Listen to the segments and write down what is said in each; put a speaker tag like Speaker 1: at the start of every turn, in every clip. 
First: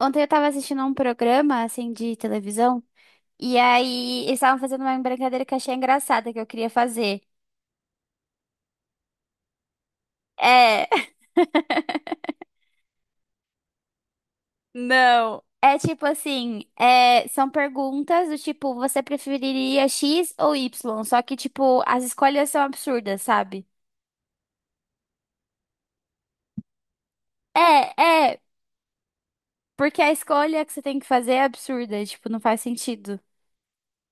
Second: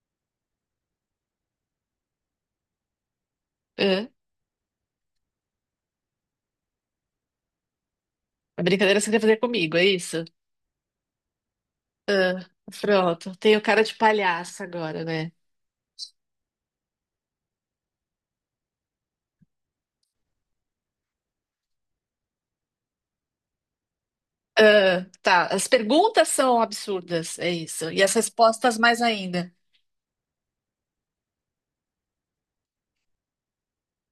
Speaker 1: Ontem eu tava assistindo a um programa, assim, de televisão, e
Speaker 2: Hã?
Speaker 1: aí eles estavam fazendo uma brincadeira que eu achei engraçada, que eu queria fazer.
Speaker 2: A brincadeira você quer fazer comigo, é isso?
Speaker 1: É,
Speaker 2: Pronto, tenho cara de palhaça agora, né?
Speaker 1: não. É tipo assim, são perguntas do tipo, você preferiria X ou Y? Só que, tipo, as escolhas são absurdas, sabe?
Speaker 2: Ah, tá, as perguntas são absurdas, é isso.
Speaker 1: É,
Speaker 2: E as
Speaker 1: é,
Speaker 2: respostas mais ainda.
Speaker 1: porque a escolha que você tem que fazer é absurda, tipo, não faz sentido.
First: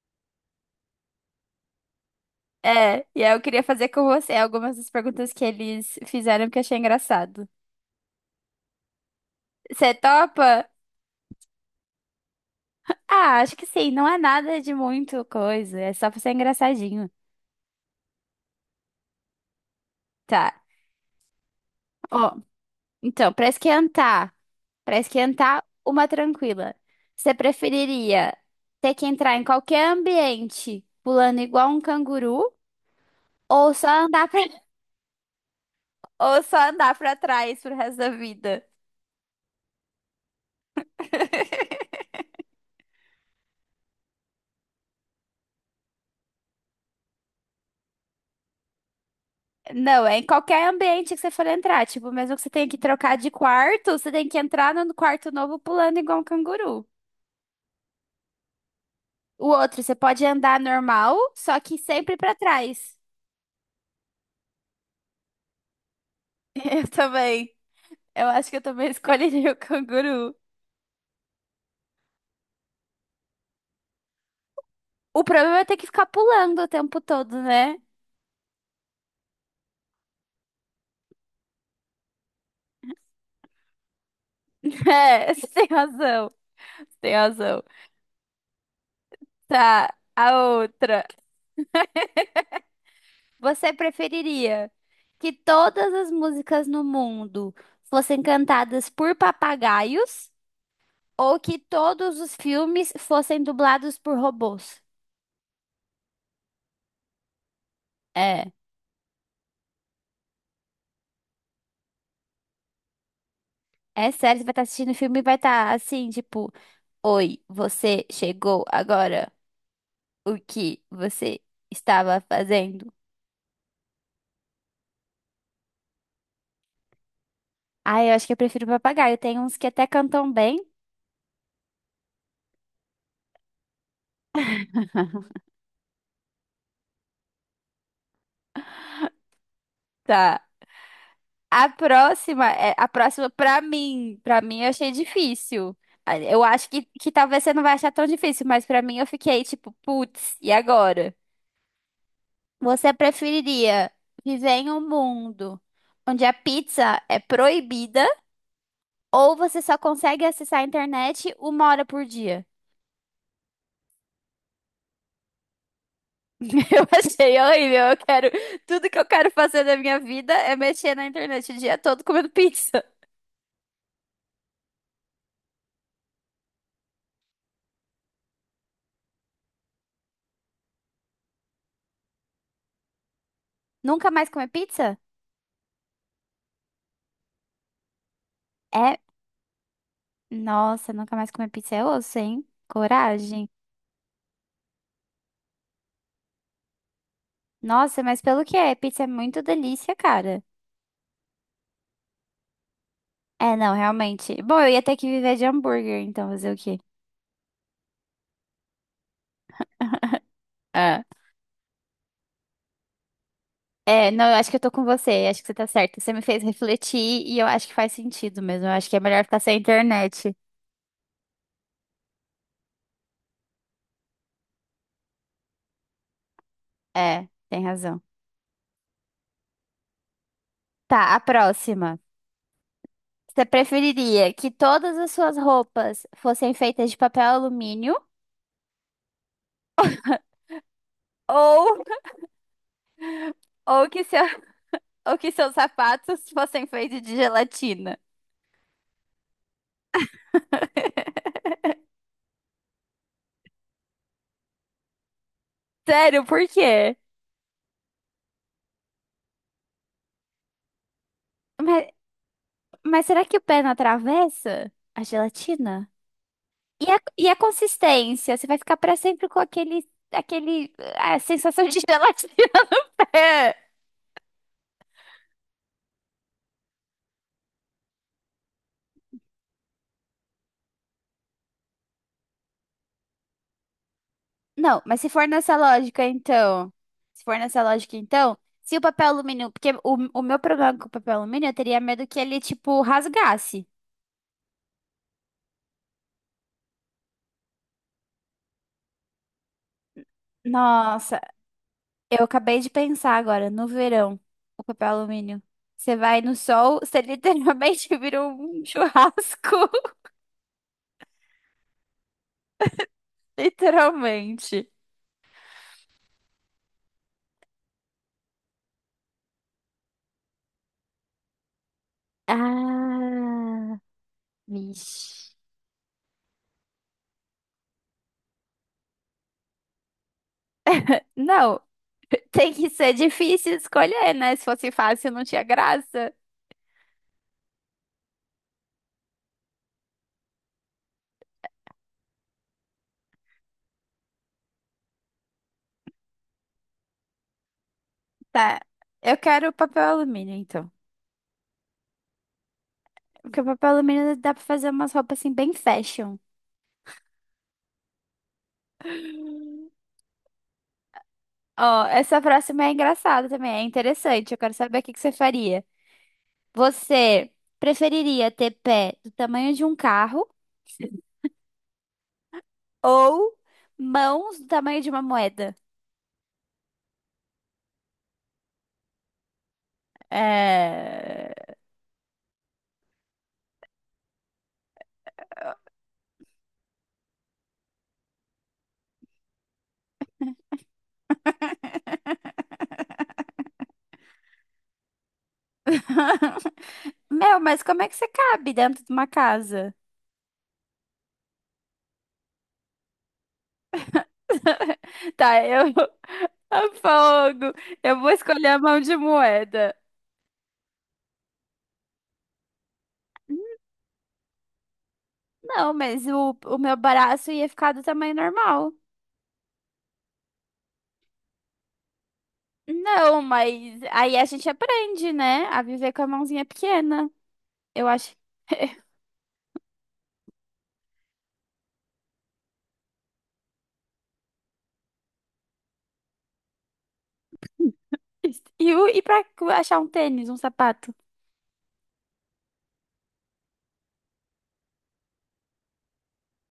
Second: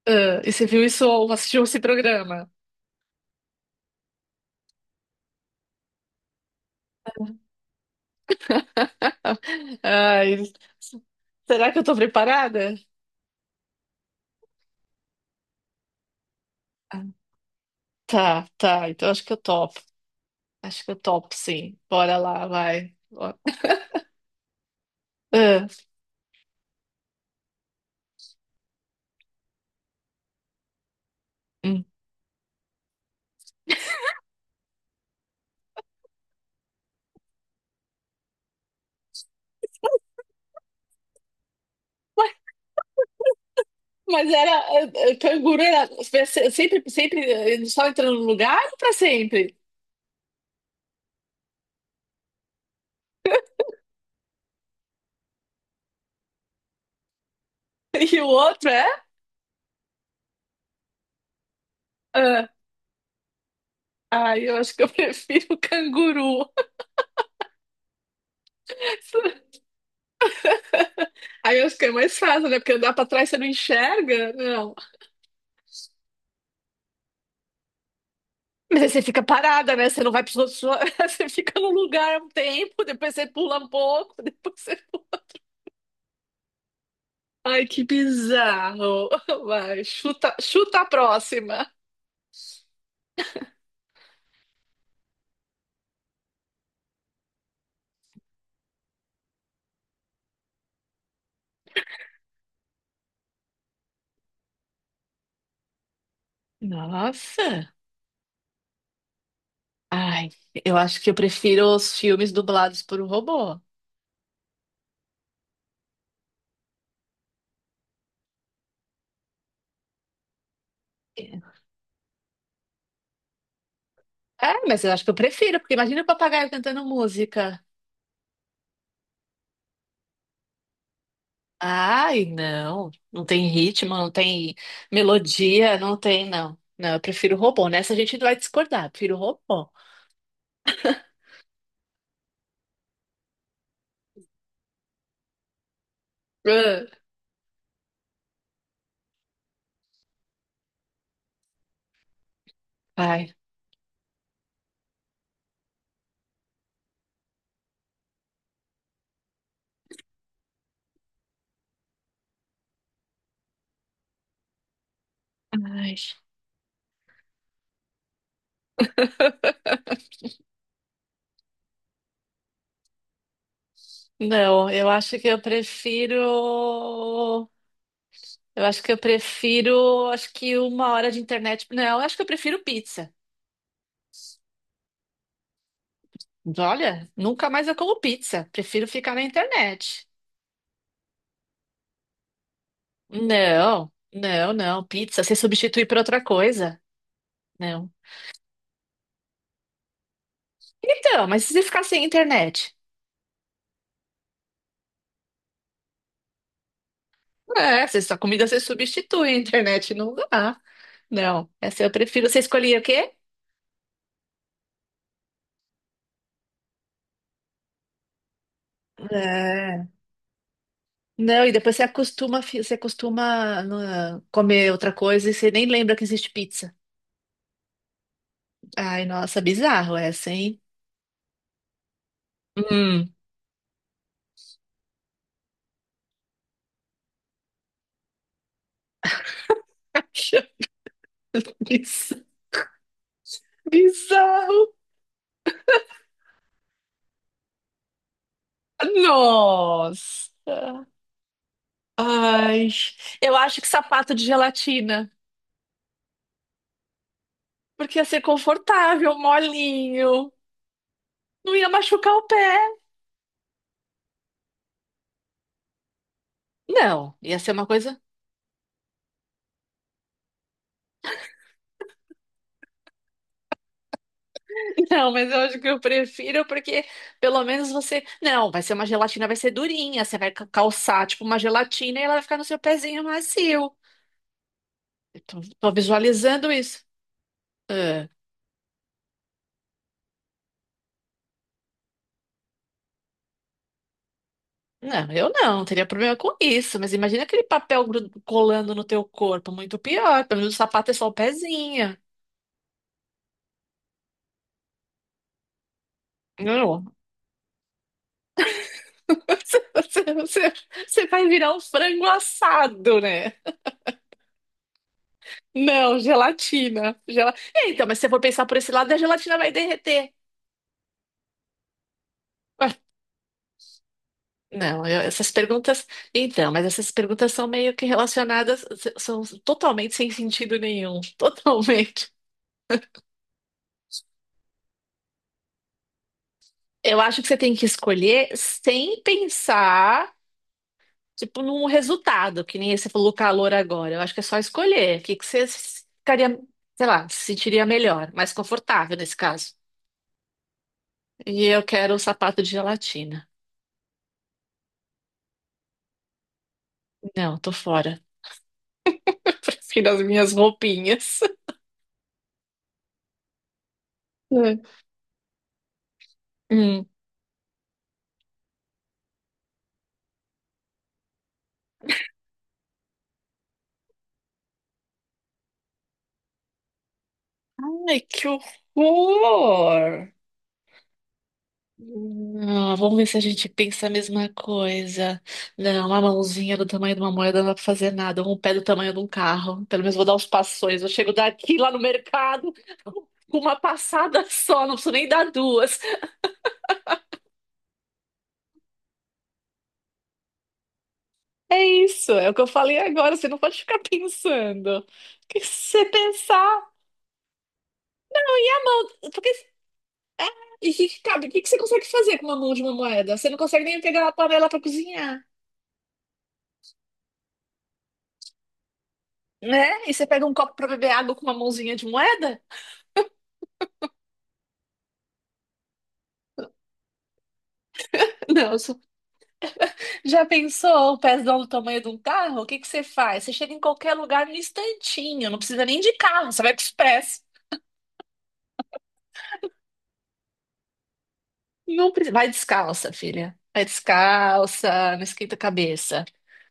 Speaker 2: Ah, e você viu isso ou assistiu esse programa?
Speaker 1: É, e aí eu queria fazer com você algumas das perguntas que eles fizeram que eu achei engraçado. Você
Speaker 2: Ai,
Speaker 1: topa?
Speaker 2: será que eu tô preparada?
Speaker 1: Ah, acho que sim, não é nada de muito coisa, é só pra ser
Speaker 2: Ah,
Speaker 1: engraçadinho.
Speaker 2: tá, tá, então acho que eu topo.
Speaker 1: Tá.
Speaker 2: Acho que eu topo, sim. Bora
Speaker 1: Ó,
Speaker 2: lá, vai.
Speaker 1: então,
Speaker 2: Ó.
Speaker 1: pra esquentar
Speaker 2: Ah,
Speaker 1: uma tranquila. Você preferiria ter que entrar em qualquer ambiente pulando igual um
Speaker 2: hum.
Speaker 1: canguru ou só andar pra, ou só andar pra trás pro resto da vida?
Speaker 2: Ué, mas era. Canguru era. Sempre, sempre só entrando no lugar ou pra sempre?
Speaker 1: Não, é em qualquer ambiente que você for entrar, tipo, mesmo que você tenha que trocar de quarto, você tem que entrar no quarto novo pulando igual um canguru.
Speaker 2: E o outro é?
Speaker 1: O outro, você pode andar normal, só que sempre pra
Speaker 2: Ah,
Speaker 1: trás.
Speaker 2: aí eu acho que eu prefiro o canguru.
Speaker 1: Eu também. Eu acho que eu também escolheria o canguru.
Speaker 2: Aí eu acho que é mais fácil, né? Porque andar pra trás você não enxerga. Não.
Speaker 1: O problema é ter que ficar pulando o tempo todo, né?
Speaker 2: Mas aí você fica parada, né? Você não vai pros outros. Você fica no lugar um tempo, depois você pula um pouco, depois você.
Speaker 1: É, você tem razão. Você tem razão.
Speaker 2: Ai, que bizarro. Vai,
Speaker 1: Tá,
Speaker 2: chuta,
Speaker 1: a
Speaker 2: chuta a
Speaker 1: outra.
Speaker 2: próxima.
Speaker 1: Você preferiria que todas as músicas no mundo fossem cantadas por papagaios ou que todos os filmes fossem dublados por robôs?
Speaker 2: Nossa.
Speaker 1: É.
Speaker 2: Ai, eu acho que eu prefiro os filmes dublados por um robô.
Speaker 1: É sério, você vai estar assistindo o filme e vai estar assim, tipo, oi, você chegou agora? O que você estava fazendo?
Speaker 2: É, mas eu acho que eu prefiro, porque imagina o papagaio cantando música.
Speaker 1: Ah, eu acho que eu prefiro papagaio. Tem uns que até cantam bem.
Speaker 2: Ai, não. Não tem ritmo, não tem melodia, não tem, não. Não, eu prefiro robô. Nessa a gente vai discordar. Prefiro robô.
Speaker 1: Tá. A próxima, a próxima pra mim eu achei difícil. Ah, eu acho
Speaker 2: Ah,
Speaker 1: que talvez você não vai achar tão difícil, mas pra mim eu fiquei tipo, putz, e agora? Você
Speaker 2: ai.
Speaker 1: preferiria viver em um mundo onde a pizza é proibida ou você só consegue acessar a internet uma hora por dia?
Speaker 2: Ai.
Speaker 1: Eu achei horrível. Eu quero. Tudo que eu quero fazer da minha vida é mexer na internet o dia todo comendo pizza.
Speaker 2: Não, eu acho que eu prefiro. Eu acho que eu prefiro. Acho que uma hora de internet. Não, eu acho que eu prefiro pizza.
Speaker 1: Nunca mais comer pizza?
Speaker 2: Olha, nunca mais eu como pizza. Prefiro
Speaker 1: É.
Speaker 2: ficar na internet.
Speaker 1: Nossa, nunca mais comer pizza é osso, hein? Coragem.
Speaker 2: Não, não, não. Pizza, se substituir por outra coisa. Não.
Speaker 1: Nossa, mas pelo que é? Pizza é muito delícia, cara.
Speaker 2: Então, mas e se ficar sem internet?
Speaker 1: É, não, realmente. Bom, eu ia ter que viver de hambúrguer, então fazer o quê?
Speaker 2: É, se sua comida você substitui, a internet não dá.
Speaker 1: É.
Speaker 2: Não, essa eu prefiro. Você escolhia o quê?
Speaker 1: É, não, eu acho que eu tô com você, acho que você tá certa. Você me fez refletir e eu acho que faz sentido mesmo. Eu acho que é melhor ficar sem
Speaker 2: É.
Speaker 1: internet.
Speaker 2: Não, e depois você acostuma, você acostuma, né, comer outra coisa e você nem lembra que existe pizza.
Speaker 1: É, tem razão.
Speaker 2: Ai, nossa, bizarro essa, hein?
Speaker 1: Tá, a próxima.
Speaker 2: Hum.
Speaker 1: Você preferiria que todas as suas roupas fossem feitas de papel alumínio ou,
Speaker 2: Biz-
Speaker 1: ou que seu,
Speaker 2: Bizarro.
Speaker 1: ou que seus sapatos fossem feitos de gelatina?
Speaker 2: Nossa. Ai, eu acho que sapato de gelatina.
Speaker 1: Sério, por quê?
Speaker 2: Porque ia ser confortável, molinho. Não ia
Speaker 1: Mas,
Speaker 2: machucar o pé.
Speaker 1: mas será que o pé não atravessa a gelatina?
Speaker 2: Não,
Speaker 1: E a
Speaker 2: ia ser uma coisa.
Speaker 1: consistência? Você vai ficar para sempre com aquele, aquele, a sensação de gelatina no pé.
Speaker 2: Não, mas eu acho que eu prefiro porque pelo menos você. Não, vai ser uma gelatina, vai ser durinha. Você vai calçar tipo uma gelatina e ela vai ficar no seu pezinho macio.
Speaker 1: Não, mas se
Speaker 2: Eu
Speaker 1: for
Speaker 2: tô,
Speaker 1: nessa
Speaker 2: tô
Speaker 1: lógica,
Speaker 2: visualizando
Speaker 1: então.
Speaker 2: isso.
Speaker 1: Se for nessa lógica,
Speaker 2: Ah,
Speaker 1: então. Se o papel alumínio. Porque o meu problema com o papel alumínio, eu teria medo que ele, tipo, rasgasse.
Speaker 2: não, eu não teria problema com isso. Mas imagina aquele papel colando no teu corpo, muito pior. Pelo menos o sapato é só o
Speaker 1: Nossa,
Speaker 2: pezinho.
Speaker 1: eu acabei de pensar agora, no verão, o papel alumínio. Você vai no sol,
Speaker 2: Não.
Speaker 1: você literalmente vira um
Speaker 2: Você,
Speaker 1: churrasco.
Speaker 2: você, você você vai virar um frango assado, né?
Speaker 1: Literalmente.
Speaker 2: Não, gelatina. É, então, mas se você for pensar por esse lado, a gelatina vai derreter.
Speaker 1: Ah,
Speaker 2: Não, essas
Speaker 1: vixe.
Speaker 2: perguntas. Então, mas essas perguntas são meio que relacionadas, são totalmente sem sentido nenhum.
Speaker 1: Não,
Speaker 2: Totalmente.
Speaker 1: tem que ser difícil escolher, né? Se fosse fácil, não tinha graça.
Speaker 2: Eu acho que você tem que escolher sem pensar, tipo, num resultado, que nem você falou calor agora. Eu acho que é só escolher. O que que você ficaria, sei lá, se sentiria melhor, mais
Speaker 1: Tá.
Speaker 2: confortável
Speaker 1: Eu
Speaker 2: nesse
Speaker 1: quero
Speaker 2: caso.
Speaker 1: papel alumínio, então.
Speaker 2: E eu quero um sapato de gelatina.
Speaker 1: Porque o papel alumínio dá pra fazer umas roupas assim bem fashion.
Speaker 2: Não, tô fora. Prefiro as minhas roupinhas.
Speaker 1: Ó, essa próxima é engraçada também, é interessante. Eu quero
Speaker 2: É.
Speaker 1: saber o que que você faria.
Speaker 2: Hum.
Speaker 1: Você preferiria ter pé do tamanho de um carro ou mãos do tamanho de uma moeda?
Speaker 2: Ai, que horror!
Speaker 1: É...
Speaker 2: Não, vamos ver se a gente pensa a mesma coisa. Não, uma mãozinha do tamanho de uma moeda não dá pra fazer nada. Um pé do tamanho de um carro. Pelo menos vou dar uns passões. Eu chego daqui lá no mercado com uma passada só, não preciso nem dar duas.
Speaker 1: Meu, mas como é que você cabe dentro de uma casa?
Speaker 2: É isso, é o que eu falei agora. Você não pode ficar pensando. O que
Speaker 1: Tá, eu.
Speaker 2: você
Speaker 1: A
Speaker 2: pensar?
Speaker 1: fogo! Eu vou escolher a mão de
Speaker 2: Porque,
Speaker 1: moeda.
Speaker 2: e que cabe, o que que você consegue fazer com uma mão de uma moeda? Você não consegue nem pegar uma panela pra cozinhar,
Speaker 1: Não, mas o meu braço ia ficar do tamanho normal.
Speaker 2: né? E você pega um copo pra beber água com uma mãozinha de moeda?
Speaker 1: Não, mas aí a gente aprende, né? A viver com a mãozinha pequena. Eu acho.
Speaker 2: Não, já pensou o pezão do tamanho de um carro? O que que você faz? Você chega em qualquer lugar no instantinho, não precisa nem de carro, você vai com o Express.
Speaker 1: E, e pra achar um tênis, um sapato?
Speaker 2: Não precisa. Vai descalça, filha. Vai descalça, não esquenta a cabeça,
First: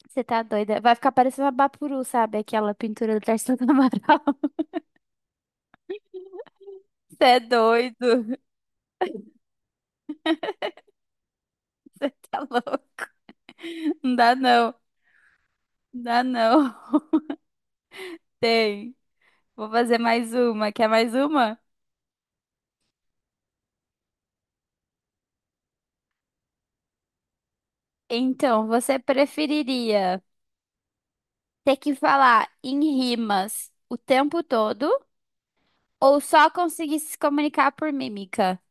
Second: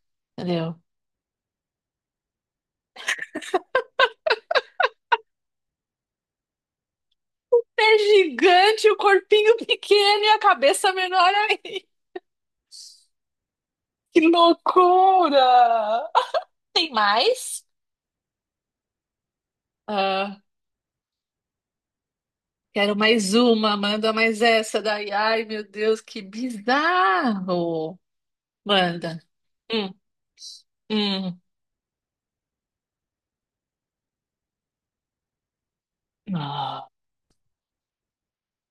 Speaker 1: Você tá
Speaker 2: entendeu?
Speaker 1: doida? Vai ficar parecendo a Bapuru, sabe? Aquela pintura do Tarsila do Amaral. Você é doido.
Speaker 2: É gigante, o corpinho pequeno e a cabeça menor aí.
Speaker 1: Você tá louco. Não
Speaker 2: Que
Speaker 1: dá não. Não
Speaker 2: loucura!
Speaker 1: dá não.
Speaker 2: Tem mais?
Speaker 1: Tem. Vou fazer mais
Speaker 2: Ah,
Speaker 1: uma. Quer mais uma?
Speaker 2: quero mais uma, manda mais essa daí. Ai, meu Deus, que bizarro!
Speaker 1: Então, você
Speaker 2: Manda. Hum,
Speaker 1: preferiria
Speaker 2: hum.
Speaker 1: ter que falar em rimas o tempo todo? Ou só conseguir se comunicar por mímica.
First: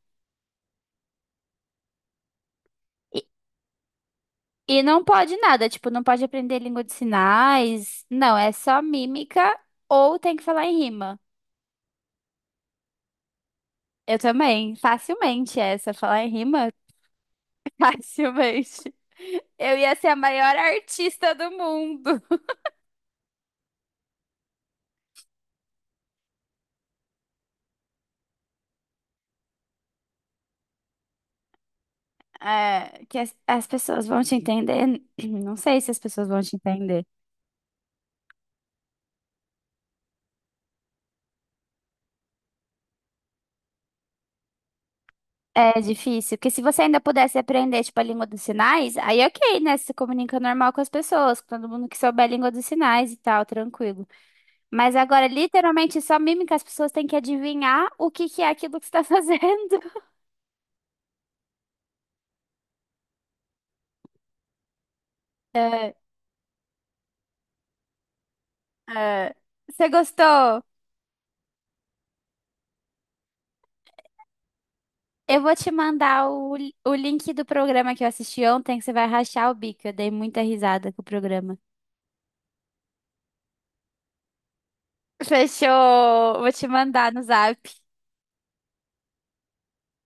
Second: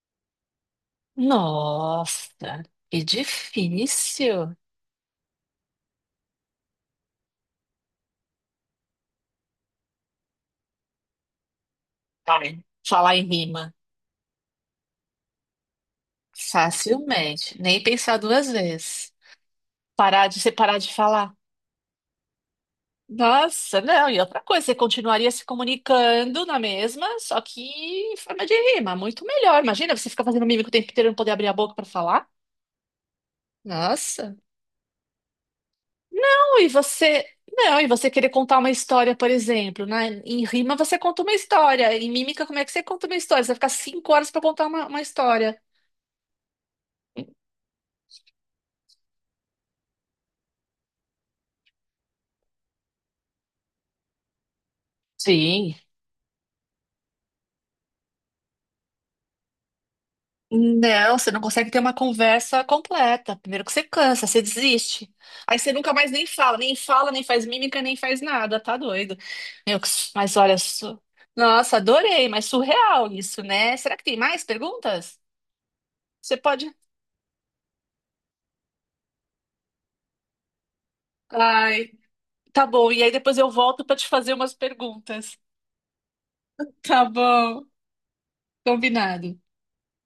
Speaker 2: Nossa, que
Speaker 1: E,
Speaker 2: difícil.
Speaker 1: e não pode nada, tipo, não pode aprender língua de sinais. Não, é só mímica ou tem que falar em rima.
Speaker 2: Ai, falar em rima.
Speaker 1: Eu também, facilmente essa, falar em rima,
Speaker 2: Facilmente. Nem pensar duas
Speaker 1: facilmente.
Speaker 2: vezes.
Speaker 1: Eu ia ser a
Speaker 2: Parar de
Speaker 1: maior
Speaker 2: separar de
Speaker 1: artista
Speaker 2: falar.
Speaker 1: do mundo.
Speaker 2: Nossa, não. E outra coisa, você continuaria se comunicando na mesma, só que em forma de rima. Muito melhor. Imagina, você ficar fazendo mímica o tempo inteiro e não poder abrir a boca para falar.
Speaker 1: É, que as pessoas vão te
Speaker 2: Nossa.
Speaker 1: entender. Não sei se as pessoas vão te
Speaker 2: Não, e
Speaker 1: entender.
Speaker 2: você. Não, e você querer contar uma história, por exemplo, né? Em rima você conta uma história, em mímica, como é que você conta uma história? Você vai ficar 5 horas para contar uma história.
Speaker 1: É difícil, porque se você ainda pudesse aprender, tipo, a língua dos sinais, aí ok, né? Você se comunica normal com as pessoas, com todo mundo que souber a língua dos sinais e tal, tranquilo. Mas agora,
Speaker 2: Sim.
Speaker 1: literalmente, só mímica, as pessoas têm que adivinhar o que que é aquilo que você tá fazendo.
Speaker 2: Não, você não consegue ter uma conversa completa. Primeiro que você cansa, você desiste. Aí você nunca
Speaker 1: É,
Speaker 2: mais nem fala, nem faz mímica, nem faz nada, tá doido.
Speaker 1: é.
Speaker 2: Meu,
Speaker 1: Você
Speaker 2: que mas olha,
Speaker 1: gostou?
Speaker 2: nossa, adorei, mas surreal isso, né? Será que tem mais perguntas?
Speaker 1: Eu vou te mandar
Speaker 2: Você
Speaker 1: o,
Speaker 2: pode.
Speaker 1: o link do programa que eu assisti ontem, que você vai rachar o bico. Eu dei muita risada com o programa.
Speaker 2: Ai, tá bom. E aí depois eu volto pra te fazer umas perguntas.
Speaker 1: Fechou! Vou te
Speaker 2: Tá
Speaker 1: mandar no zap.
Speaker 2: bom, combinado.